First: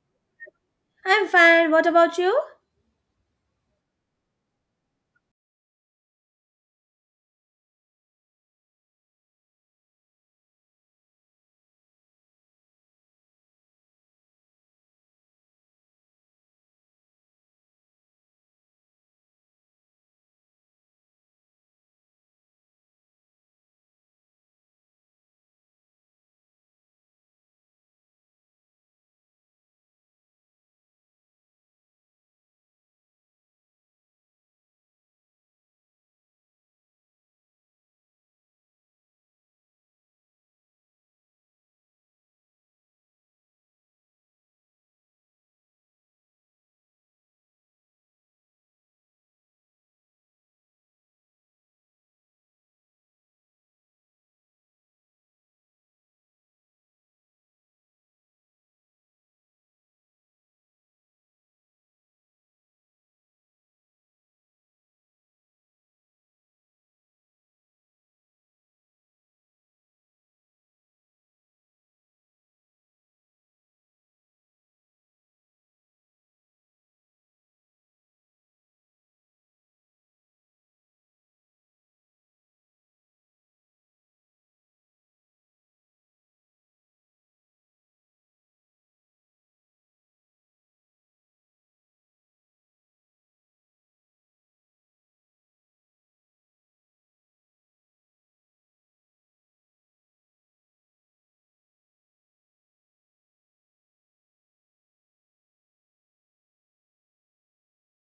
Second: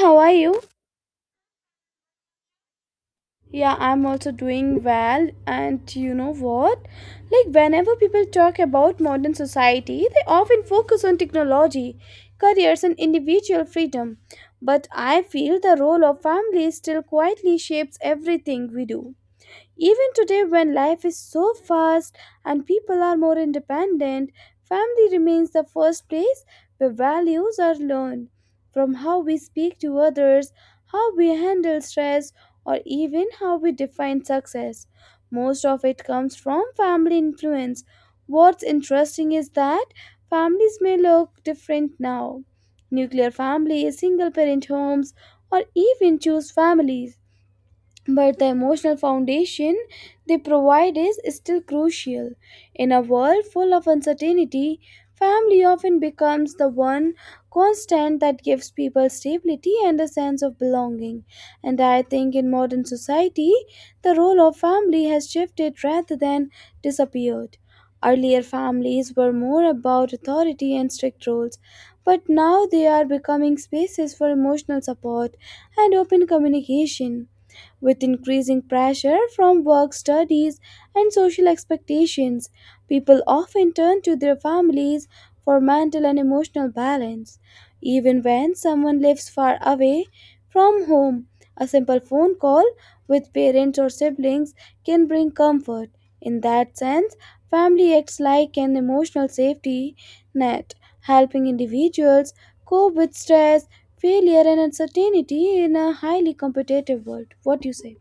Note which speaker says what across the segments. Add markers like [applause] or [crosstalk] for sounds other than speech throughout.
Speaker 1: How are you?
Speaker 2: I'm fine. What about you?
Speaker 1: Yeah, I'm also doing well. And you know what? Like, whenever people talk about modern society, they often focus on technology, careers, and individual freedom. But I feel the role of family still quietly shapes everything we do. Even today, when life is so fast and people are more independent, family remains the first place where values are learned. From how we speak to others, how we handle stress, or even how we define success. Most of it comes from family influence. What's interesting is that families may look different now. Nuclear families, single parent homes, or even choose families, but the emotional foundation they provide is still crucial. In a world full of uncertainty, family often becomes the one constant that gives people stability and a sense of belonging. And I think in modern society, the role of family has shifted rather than disappeared. Earlier, families were more about authority and strict rules, but now they are becoming spaces for emotional support and open communication. With increasing pressure from work, studies, and social expectations, people often turn to their families for mental and emotional balance. Even when someone lives far away from home, a simple phone call with parents or siblings can bring comfort. In that sense, family acts like an emotional safety net, helping individuals cope with stress, failure and uncertainty in a highly competitive world. What do you say?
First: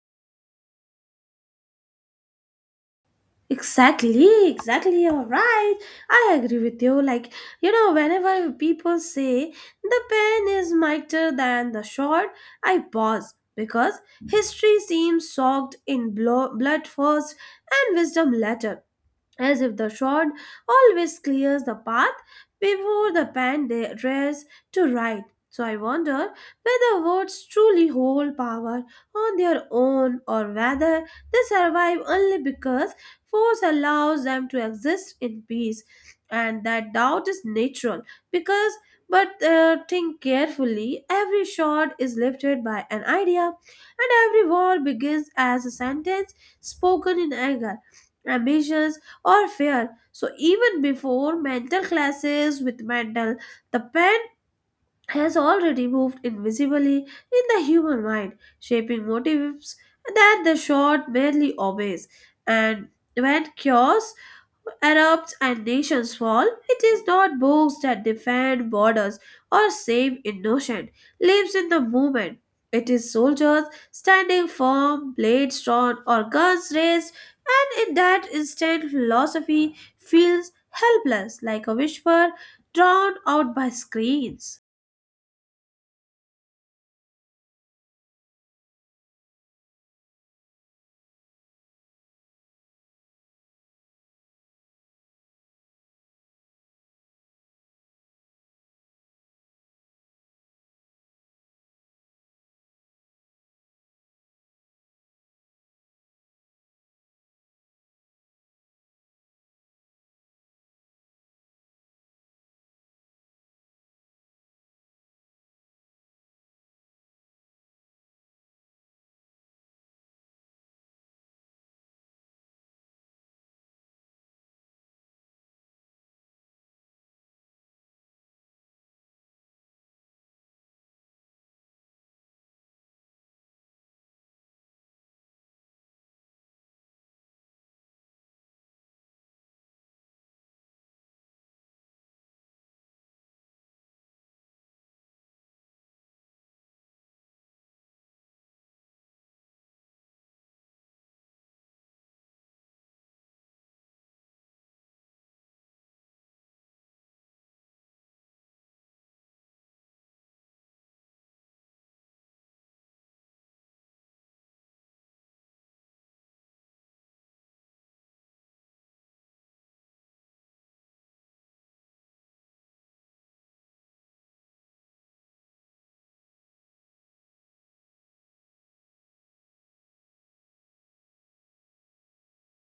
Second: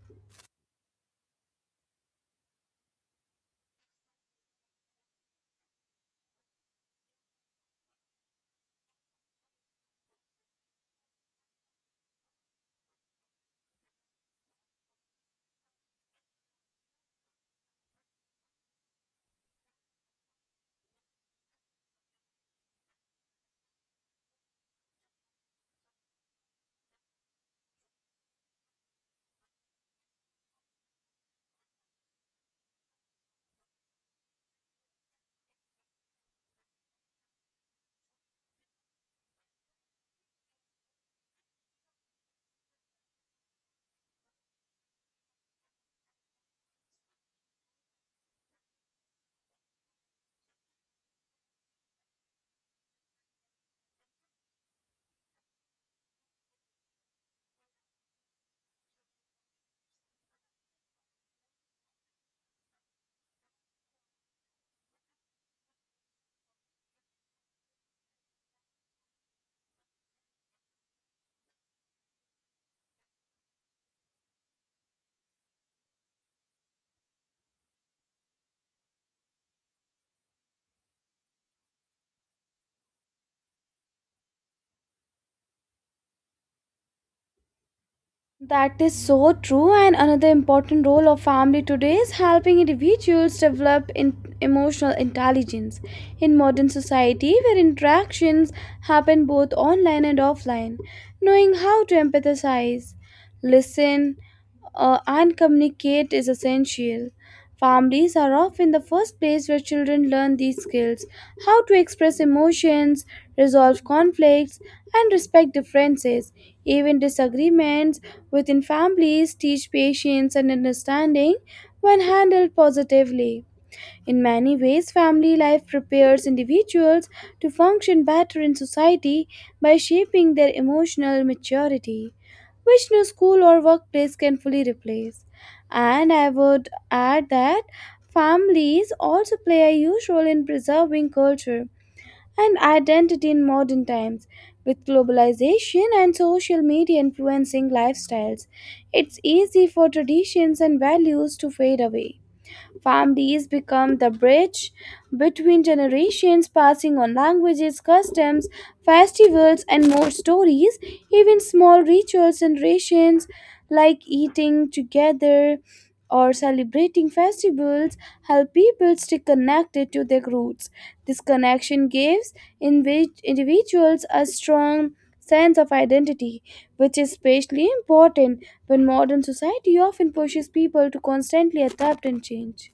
Speaker 2: Exactly, exactly. All right. I agree with you. Like, whenever people say the pen is mightier than the sword, I pause because history seems soaked in blood first and wisdom later, as if the shod always clears the path before the pen dares to write. So I wonder whether words truly hold power on their own or whether they survive only because force allows them to exist in peace. And that doubt is natural because, but think carefully, every shot is lifted by an idea, and every word begins as a sentence spoken in anger, ambitions, or fear. So even before mental clashes with mental, the pen has already moved invisibly in the human mind, shaping motives that the short merely obeys. And when chaos Arabs and nations fall, it is not books that defend borders or save innocent lives in the moment. It is soldiers standing firm, blades drawn, or guns raised, and in that instant, philosophy feels helpless like a whisper drowned out by screens.
Speaker 1: That is so true, and another important role of family today is helping individuals develop in emotional intelligence. In modern society, where interactions happen both online and offline, knowing how to empathize, listen, and communicate is essential. Families are often the first place where children learn these skills, how to express emotions, resolve conflicts, and respect differences. Even disagreements within families teach patience and understanding when handled positively. In many ways, family life prepares individuals to function better in society by shaping their emotional maturity, which no school or workplace can fully replace. And I would add that families also play a huge role in preserving culture and identity in modern times. With globalization and social media influencing lifestyles, it's easy for traditions and values to fade away. Families become the bridge between generations, passing on languages, customs, festivals, and more stories. Even small rituals and rations like eating together or celebrating festivals help people stay connected to their roots. This connection gives individuals a strong sense of identity, which is especially important when modern society often pushes people to constantly adapt and change.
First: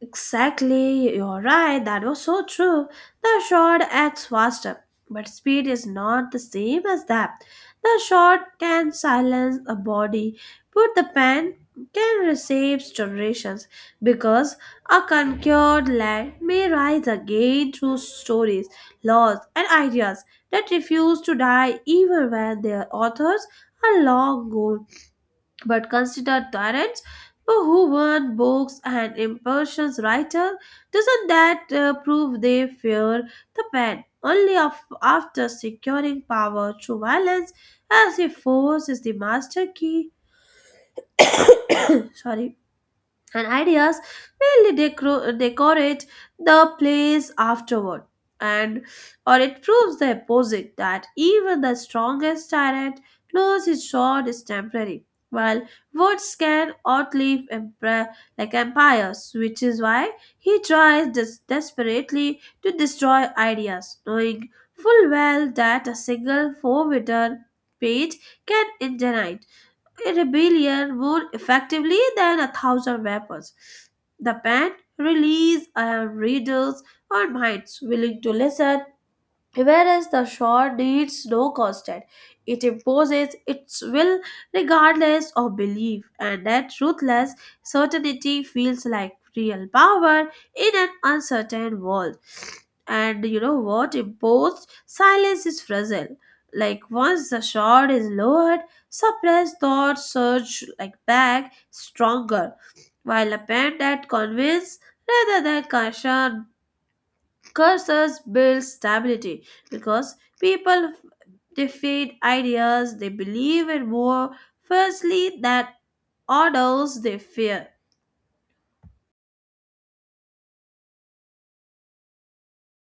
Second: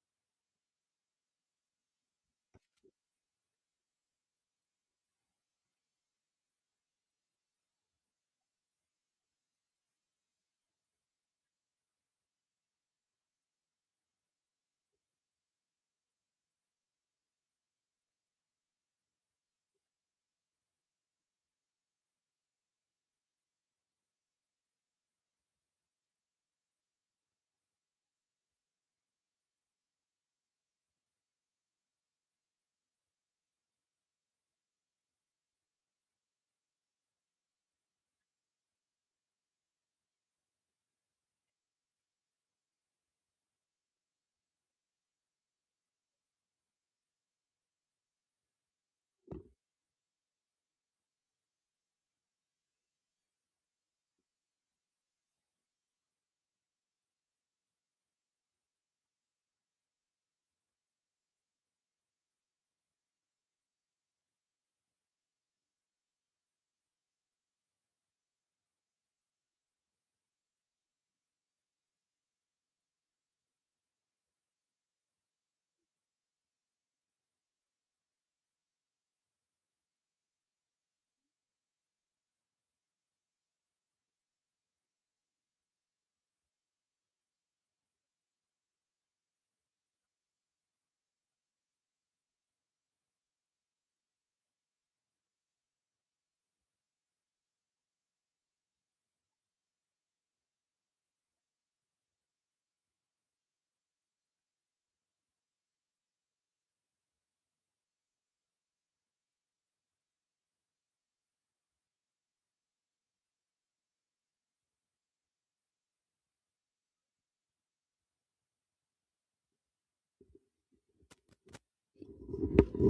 Speaker 2: Exactly, you're right. That was so true. The shot acts faster, but speed is not the same as that. The shot can silence a body, but the pen can receive generations because a conquered land may rise again through stories, laws, and ideas that refuse to die even when their authors are long gone. But consider Terence, who won books and impressions writer. Doesn't that prove they fear the pen? Only after securing power through violence, as he forces the master key. [coughs] Sorry, and ideas will decorate the place afterward, and or it proves the opposite that even the strongest tyrant knows his sword is temporary while words can outlive empire, like empires, which is why he tries desperately to destroy ideas knowing full well that a single four-written page can intimidate a rebellion more effectively than a thousand weapons. The pen released our readers or minds willing to listen, whereas the shore needs no constant. It imposes its will regardless of belief, and that ruthless certainty feels like real power in an uncertain world. And you know what? Imposed silence is fragile. Like once the shore is lowered, suppressed thoughts surge like back stronger, while a pen that convinces rather than caution curses build stability because people they feed ideas they believe in more firstly that orders they fear.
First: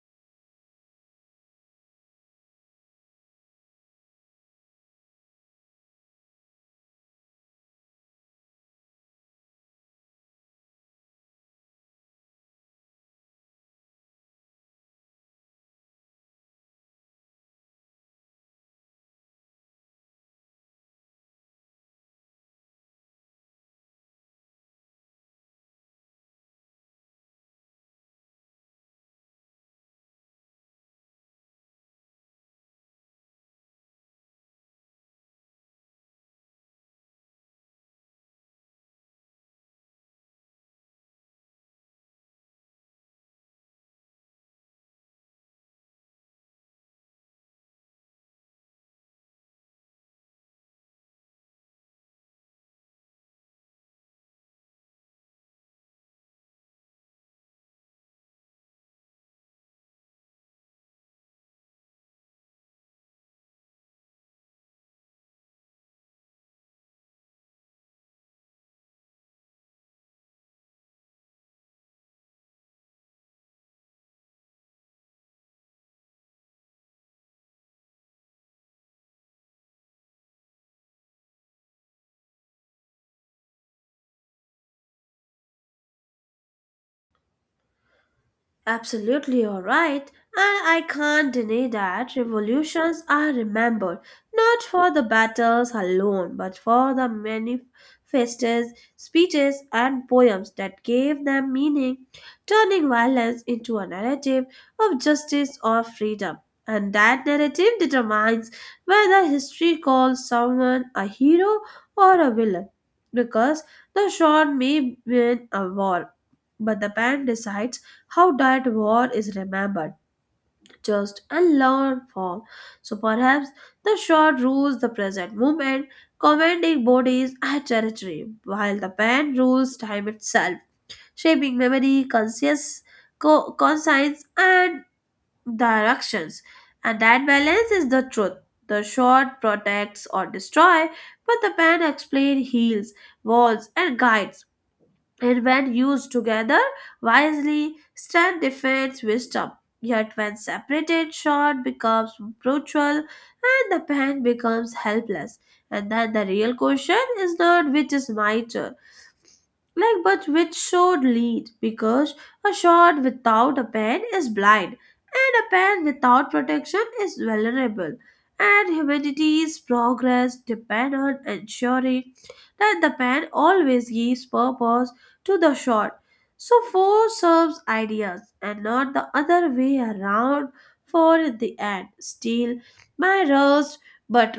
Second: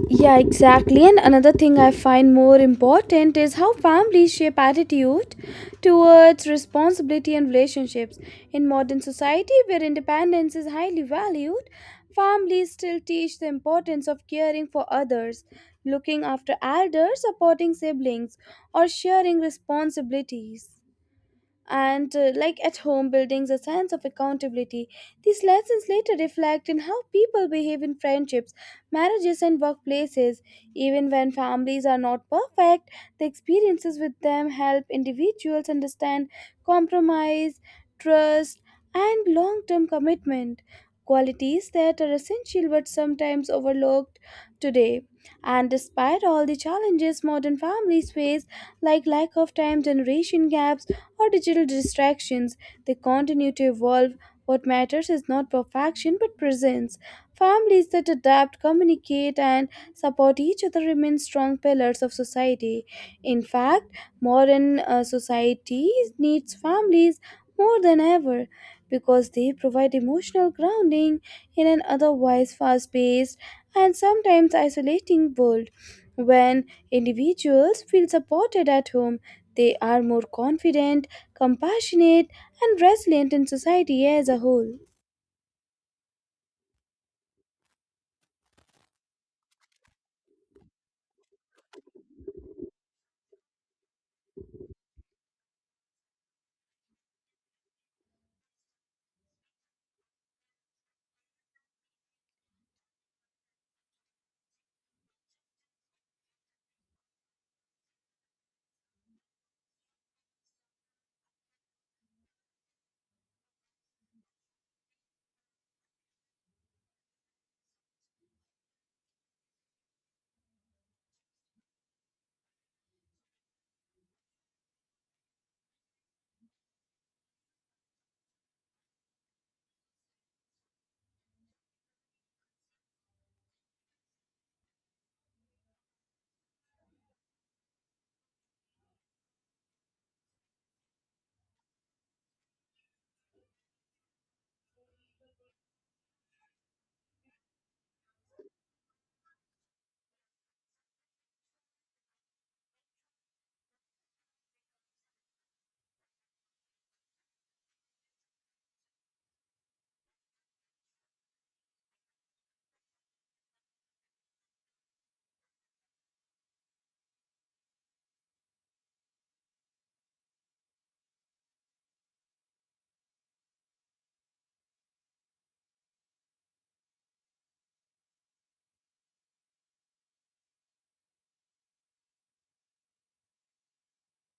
Speaker 1: Yeah, exactly. And another thing I find more important is how families shape attitude towards responsibility and relationships. In modern society, where independence is highly valued, families still teach the importance of caring for others, looking after elders, supporting siblings, or sharing responsibilities. And like at home buildings a sense of accountability, these lessons later reflect in how people behave in friendships, marriages and workplaces. Even when families are not perfect, the experiences with them help individuals understand compromise, trust, and long-term commitment, qualities that are essential but sometimes overlooked today. And despite all the challenges modern families face, like lack of time, generation gaps, or digital distractions, they continue to evolve. What matters is not perfection but presence. Families that adapt, communicate, and support each other remain strong pillars of society. In fact, modern society needs families more than ever because they provide emotional grounding in an otherwise fast paced and sometimes isolating world. When individuals feel supported at home, they are more confident, compassionate, and resilient in society as a whole.
Speaker 2: Absolutely, all right. And I can't deny that revolutions are remembered not for the battles alone, but for the manifestos, speeches, and poems that gave them meaning, turning violence into a narrative of justice or freedom. And that narrative determines whether history calls someone a hero or a villain, because the shot may win a war, but the pen decides how that war is remembered, just and learned from. So perhaps the shot rules the present moment, commanding bodies and territory, while the pen rules time itself, shaping memory, conscious, conscience, and directions. And that balance is the truth. The shot protects or destroys, but the pen explains, heals, warns, and guides, and when used together wisely stand defends wisdom, yet when separated short becomes brutal and the pen becomes helpless. And then the real question is not which is mightier. Like, but which should lead? Because a shot without a pen is blind, and a pen without protection is vulnerable. And humanity's progress depend on ensuring that the pen always gives purpose to the shot. So, force serves ideas and not the other way around. For the end, still, my roast, but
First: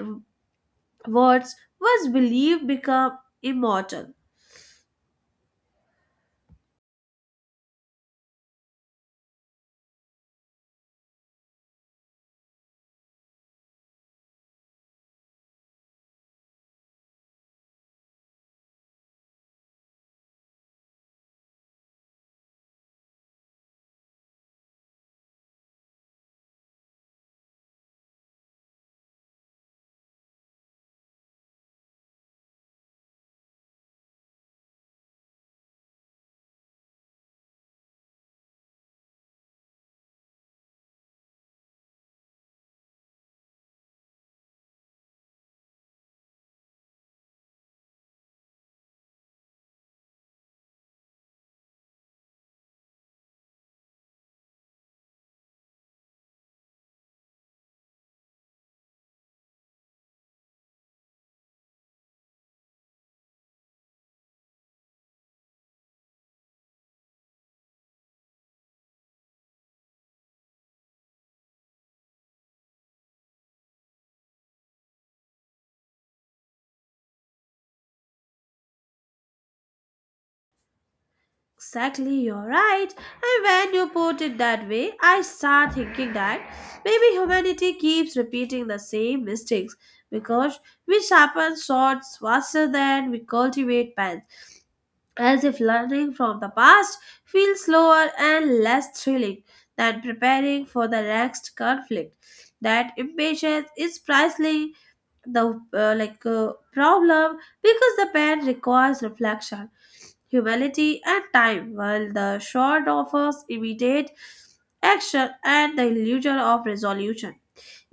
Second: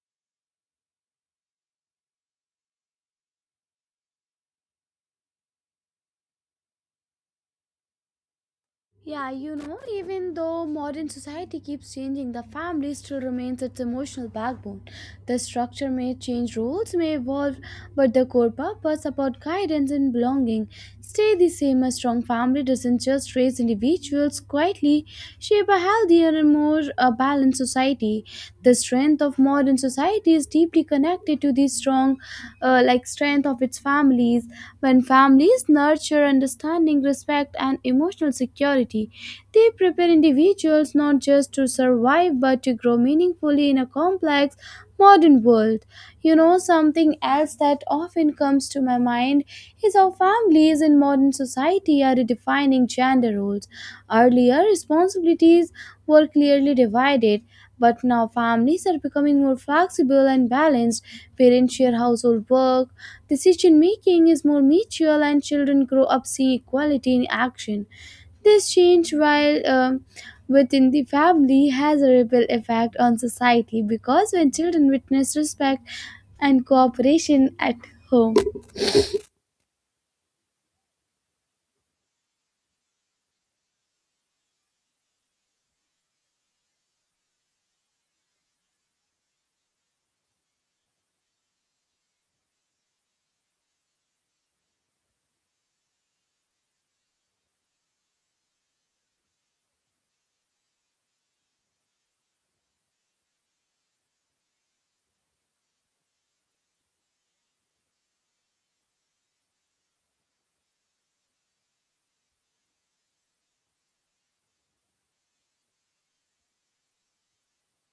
Speaker 2: words was believed become immortal.
Speaker 1: Yeah, you know, even though modern society keeps changing, the family still remains its emotional backbone. The structure may change, roles may evolve, but the core purpose about guidance and belonging stay the same. A strong family doesn't just raise individuals quietly, shape a healthier and more balanced society. The strength of modern society is deeply connected to the strong strong like strength of its families. When families nurture understanding, respect and emotional security, they prepare individuals not just to survive but to grow meaningfully in a complex modern world. You know, something else that often comes to my mind is how families in modern society are redefining gender roles. Earlier, responsibilities were clearly divided, but now families are becoming more flexible and balanced. Parents share household work, decision making is more mutual, and children grow up seeing equality in action. This change, while within the family, has a ripple effect on society, because when children witness respect and cooperation at home.
Speaker 2: Exactly, you're right. And when you put it that way, I start thinking that maybe humanity keeps repeating the same mistakes because we sharpen swords faster than we cultivate pens, as if learning from the past feels slower and less thrilling than preparing for the next conflict. That impatience is precisely the problem because the pen requires reflection, humility, and time, while the short offers imitate action and the illusion of resolution.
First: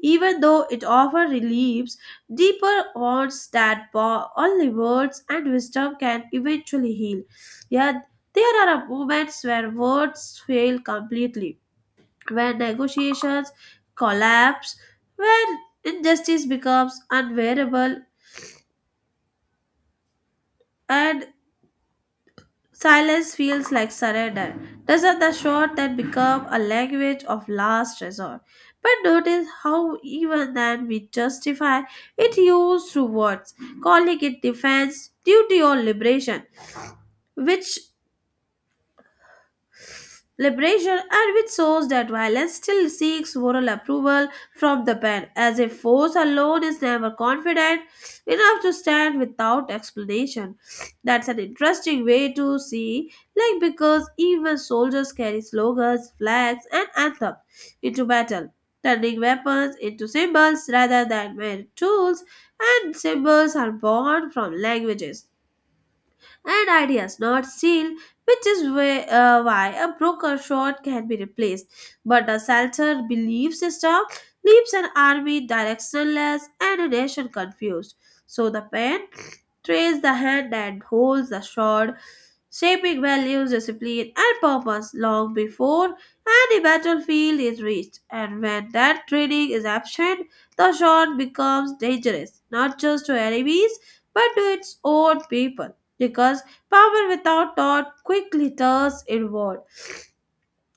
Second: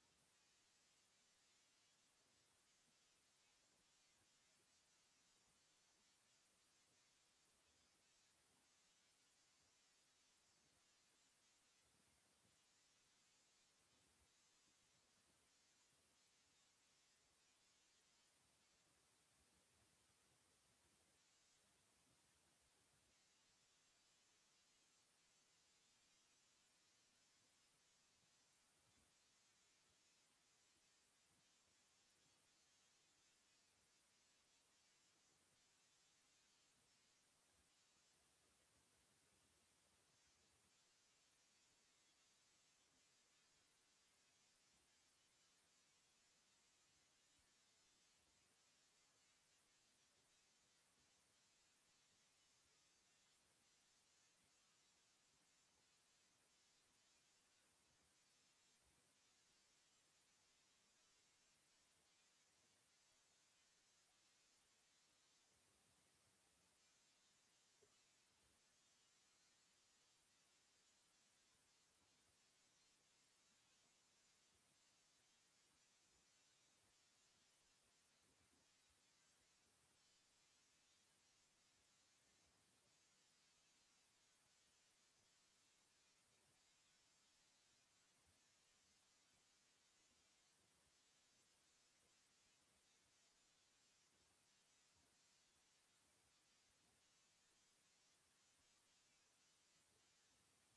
Speaker 2: Even though it often relieves deeper wounds that only words and wisdom can eventually heal. Yet there are moments where words fail completely, when negotiations collapse, when injustice becomes unbearable, and silence feels like surrender. These are the short that become a language of last resort. But notice how even then we justify it used through words, calling it defense, duty, or liberation, which liberation and which shows that violence still seeks moral approval from the pen, as if force alone is never confident enough to stand without explanation. That's an interesting way to see, like because even soldiers carry slogans, flags, and anthems into battle, turning weapons into symbols rather than mere tools, and symbols are born from languages and ideas not seen, which is why a broker short can be replaced. But a sheltered belief system leaves an army directionless and a nation confused. So the pen trails the hand and holds the sword, shaping values, discipline, and purpose long before any battlefield is reached. And when that training is absent, the sword becomes dangerous, not just to enemies, but to its own people because power without thought quickly turns inward.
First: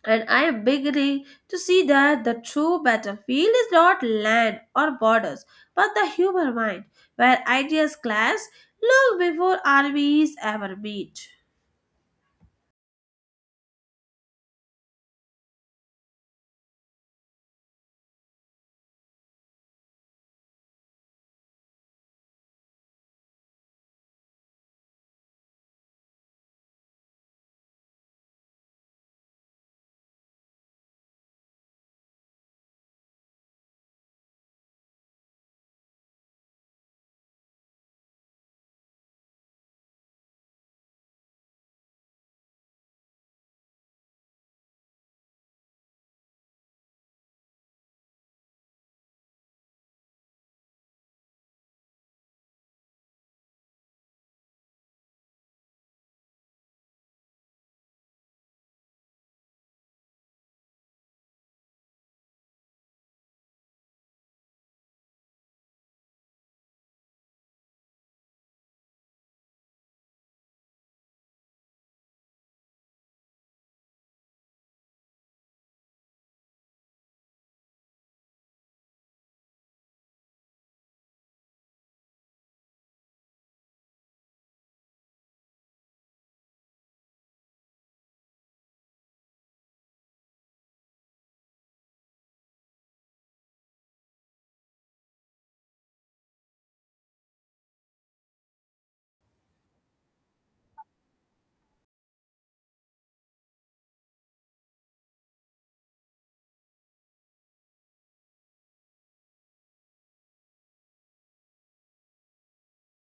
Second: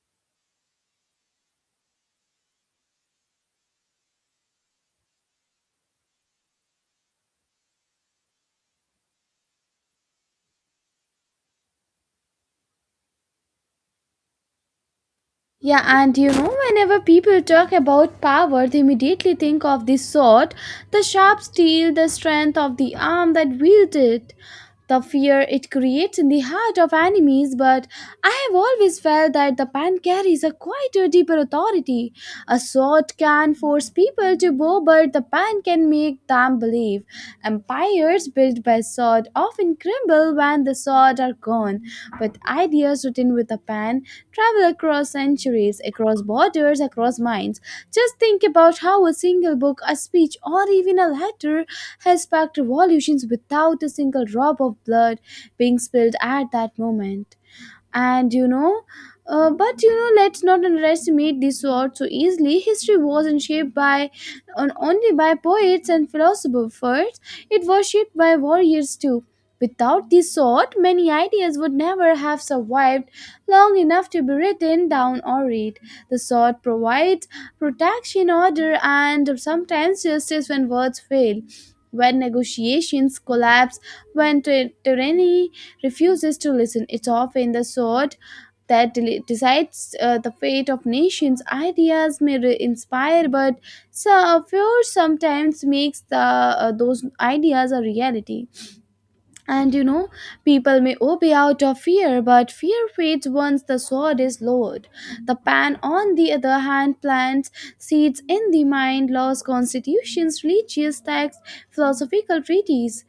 Speaker 2: And I am beginning to see that the true battlefield is not land or borders, but the human mind, where ideas clash long before armies ever meet.
Speaker 1: Yeah, and you know, whenever people talk about power, they immediately think of the sword, the sharp steel, the strength of the arm that wields it, the fear it creates in the heart of enemies. But I have always felt that the pen carries a quieter, deeper authority. A sword can force people to bow, but the pen can make them can't believe. Empires built by sword often crumble when the sword are gone, but ideas written with a pen travel across centuries, across borders, across minds. Just think about how a single book, a speech, or even a letter has sparked revolutions without a single drop of blood being spilled at that moment. And you know, but you know, let's not underestimate this sword so easily. History wasn't shaped by on, only by poets and philosophers first. It was shaped by warriors too. Without this sword, many ideas would never have survived long enough to be written down or read. The sword provides protection, order and sometimes justice when words fail, when negotiations collapse, when tyranny refuses to listen. It's often the sword that decides the fate of nations. Ideas may inspire, but so fear sometimes makes the, those ideas a reality. And you know, people may obey out of fear, but fear fades once the sword is lowered. The pan, on the other hand, plants seeds in the mind, laws, constitutions, religious texts, philosophical treatises.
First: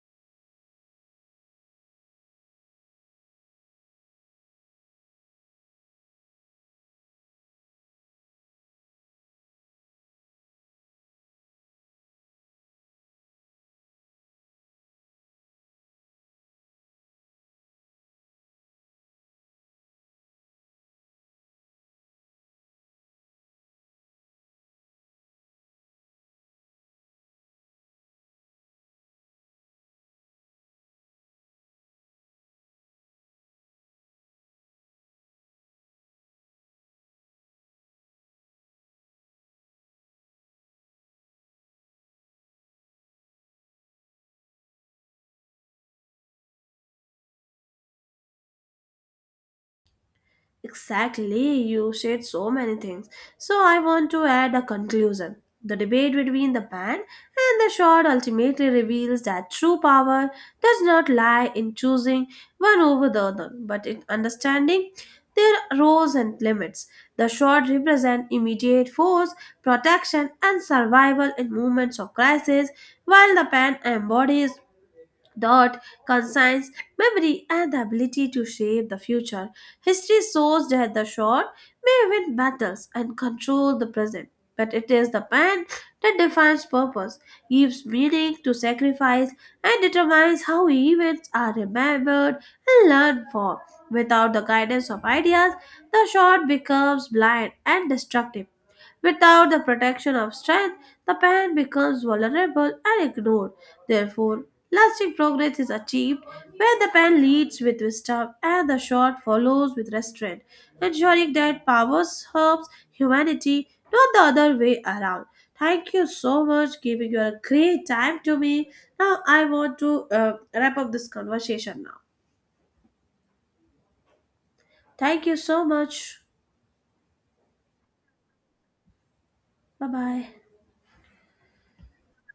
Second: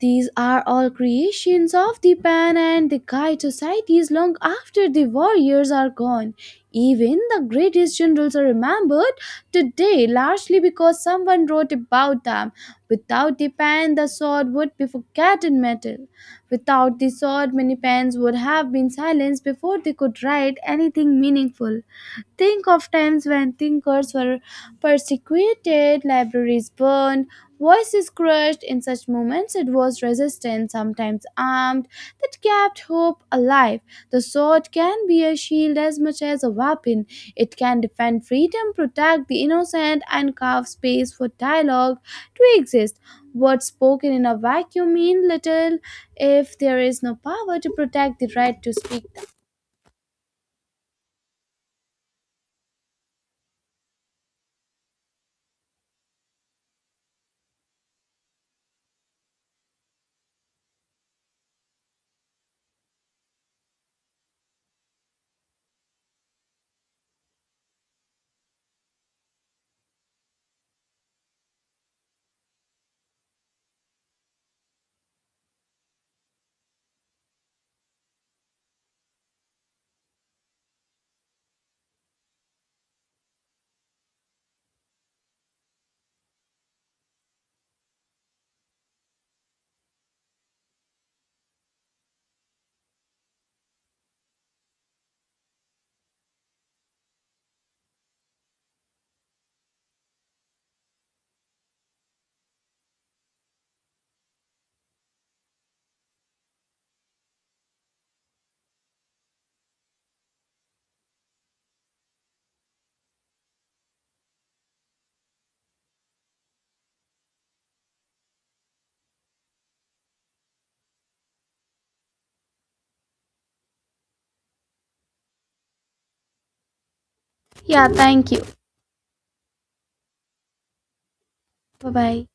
Speaker 1: These are all creations of the pen and the Kite societies long after the warriors are gone. Even the greatest generals are remembered today largely because someone wrote about them. Without the pen, the sword would be forgotten metal. Without the sword, many pens would have been silenced before they could write anything meaningful. Think of times when thinkers were persecuted, libraries burned, voices crushed. In such moments, it was resistance, sometimes armed, that kept hope alive. The sword can be a shield as much as a weapon. It can defend freedom, protect the innocent, and carve space for dialogue to exist. Words spoken in a vacuum mean little if there is no power to protect the right to speak them.
Speaker 2: Exactly, you said so many things. So I want to add a conclusion. The debate between the band and the shot ultimately reveals that true power does not lie in choosing one over the other, but in understanding their roles and limits. The shot represent immediate force, protection, and survival in moments of crisis, while the band embodies dot consigns memory and the ability to shape the future. History shows that the short may win battles and control the present, but it is the pen that defines purpose, gives meaning to sacrifice, and determines how events are remembered and learned from. Without the guidance of ideas, the short becomes blind and destructive. Without the protection of strength, the parent becomes vulnerable and ignored. Therefore, lasting progress is achieved when the pen leads with wisdom and the shot follows with restraint, ensuring that power serves humanity, not the other way around. Thank you so much giving your great time to me. Now I want to wrap up this conversation now. Thank you so much.
Speaker 1: Yeah, thank you.
Speaker 2: Bye bye.
Speaker 1: Bye bye.